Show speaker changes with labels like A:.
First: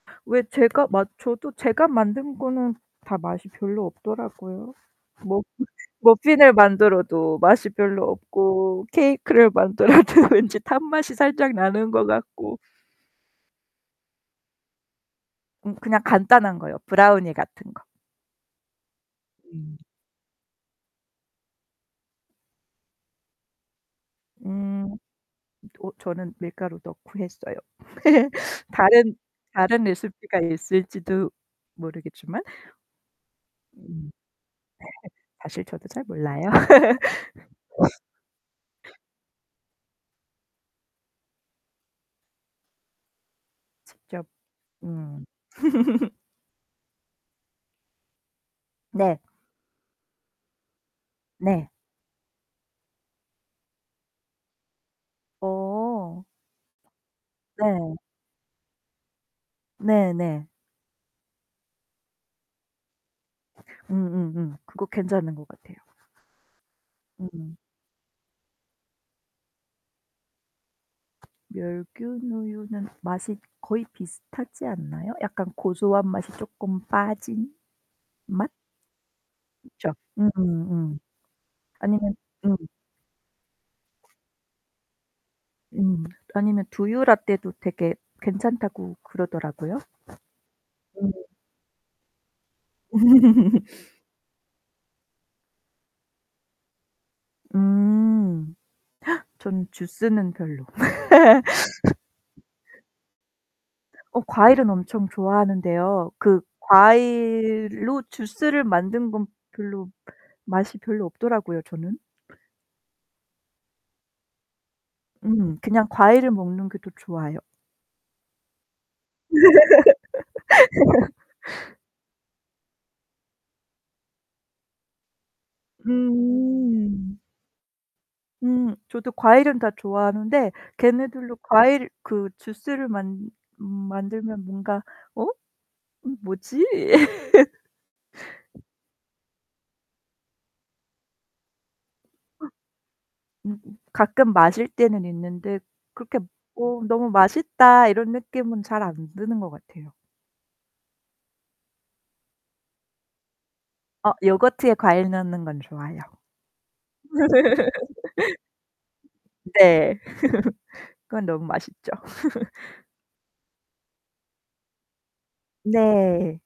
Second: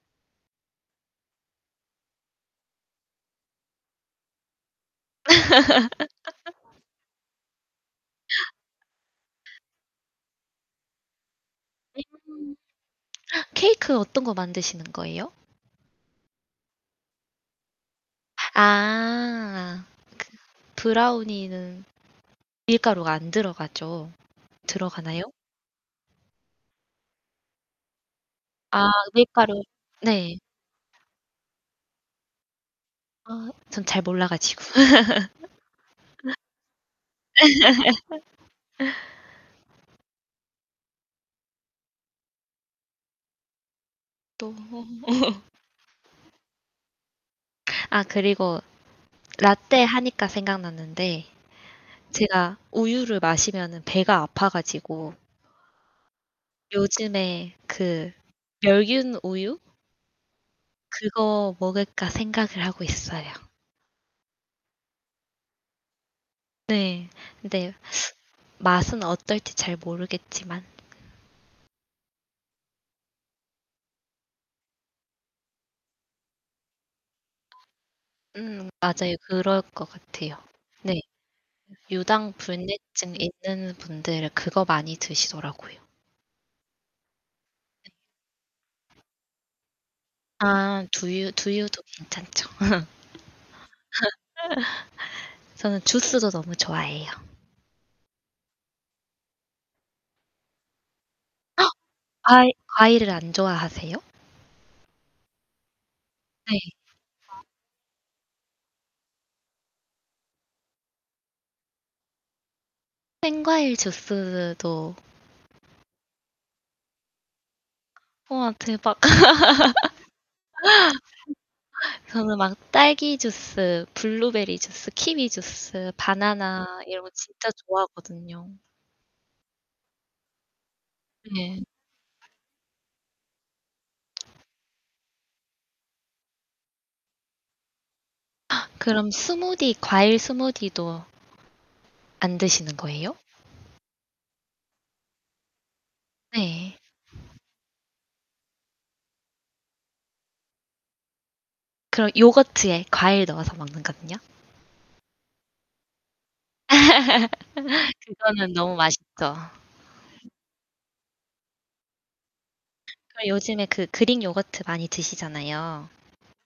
A: 왜 제가 마 저도 제가 만든 거는 다 맛이 별로 없더라고요. 뭐 머핀을 만들어도 맛이 별로 없고 케이크를 만들어도 왠지 탄 맛이 살짝 나는 거
B: 음.
A: 같고.
B: 아 케이크 어떤 거 만드시는 거예요?
A: 음. 그냥 간단한 거요. 브라우니 같은 거. 음.
B: 아. 그 브라우니는 밀가루가 안 들어가죠.
A: 음.
B: 들어가나요?
A: 어 저는 밀가루 넣고 했어요.
B: 아
A: 다른
B: 밀가루.
A: 다른
B: 네.
A: 레시피가 있을지도 모르겠지만.
B: 아 전 잘
A: 음. 네.
B: 몰라 가지고. 아. 아.
A: 사실 저도 잘 몰라요. 직접
B: 또
A: 음.
B: 아 그리고
A: 네.
B: 라테 하니까 생각났는데
A: 네.
B: 제가 우유를 마시면은 배가 아파 가지고.
A: 어.
B: 요즘에
A: 네.
B: 그 멸균 우유
A: 네네.
B: 그거 먹을까 생각을 하고 있어요.
A: 음음음. 그거 괜찮은 것 같아요.
B: 네.
A: 음.
B: 근데 맛은 어떨지 잘 모르겠지만.
A: 멸균 우유는 맛이 거의 비슷하지 않나요? 약간 고소한 맛이 조금 빠진 맛?
B: 음 맞아요. 그럴 것
A: 그쵸.
B: 같아요. 네.
A: 음음. 아니면 음.
B: 유당불내증 있는 분들은 그거 많이 드시더라고요.
A: 음. 아니면 두유 라떼도 되게 괜찮다고 그러더라고요.
B: 아
A: 네.
B: 두유. 두유도 괜찮죠. 저는 주스도 너무 좋아해요.
A: 음. 전 주스는 별로.
B: 어 과일 과일을 안 좋아하세요?
A: 어 과일은 엄청 좋아하는데요. 그
B: 네. 아.
A: 과일로 주스를 만든 건 별로 맛이 별로 없더라고요 저는.
B: 생과일 주스도
A: 음 그냥 과일을 먹는 게 더 좋아요.
B: 와 대박. 아 저는 막 딸기 주스, 블루베리 주스, 키위 주스, 바나나 이런 거
A: 음.
B: 진짜 좋아하거든요.
A: 음. 저도 과일은 다 좋아하는데 걔네들도
B: 네.
A: 과일 그 주스를 만 음 만들면 뭔가 어? 음 뭐지?
B: 아 그럼 스무디 과일 스무디도 안
A: 아.
B: 드시는 거예요?
A: 음. 가끔 마실 때는 있는데 그렇게
B: 네.
A: '어 너무 맛있다.' 이런 느낌은 잘 안 드는 것 같아요.
B: 그럼 요거트에 과일 넣어서 먹는
A: 어
B: 건요?
A: 요거트에 과일 넣는 건 좋아요. 음.
B: 그거는 너무 맛있죠.
A: 네. 그건 너무 맛있죠.
B: 또 요즘에 그 그릭 요거트 많이 드시잖아요.
A: 네.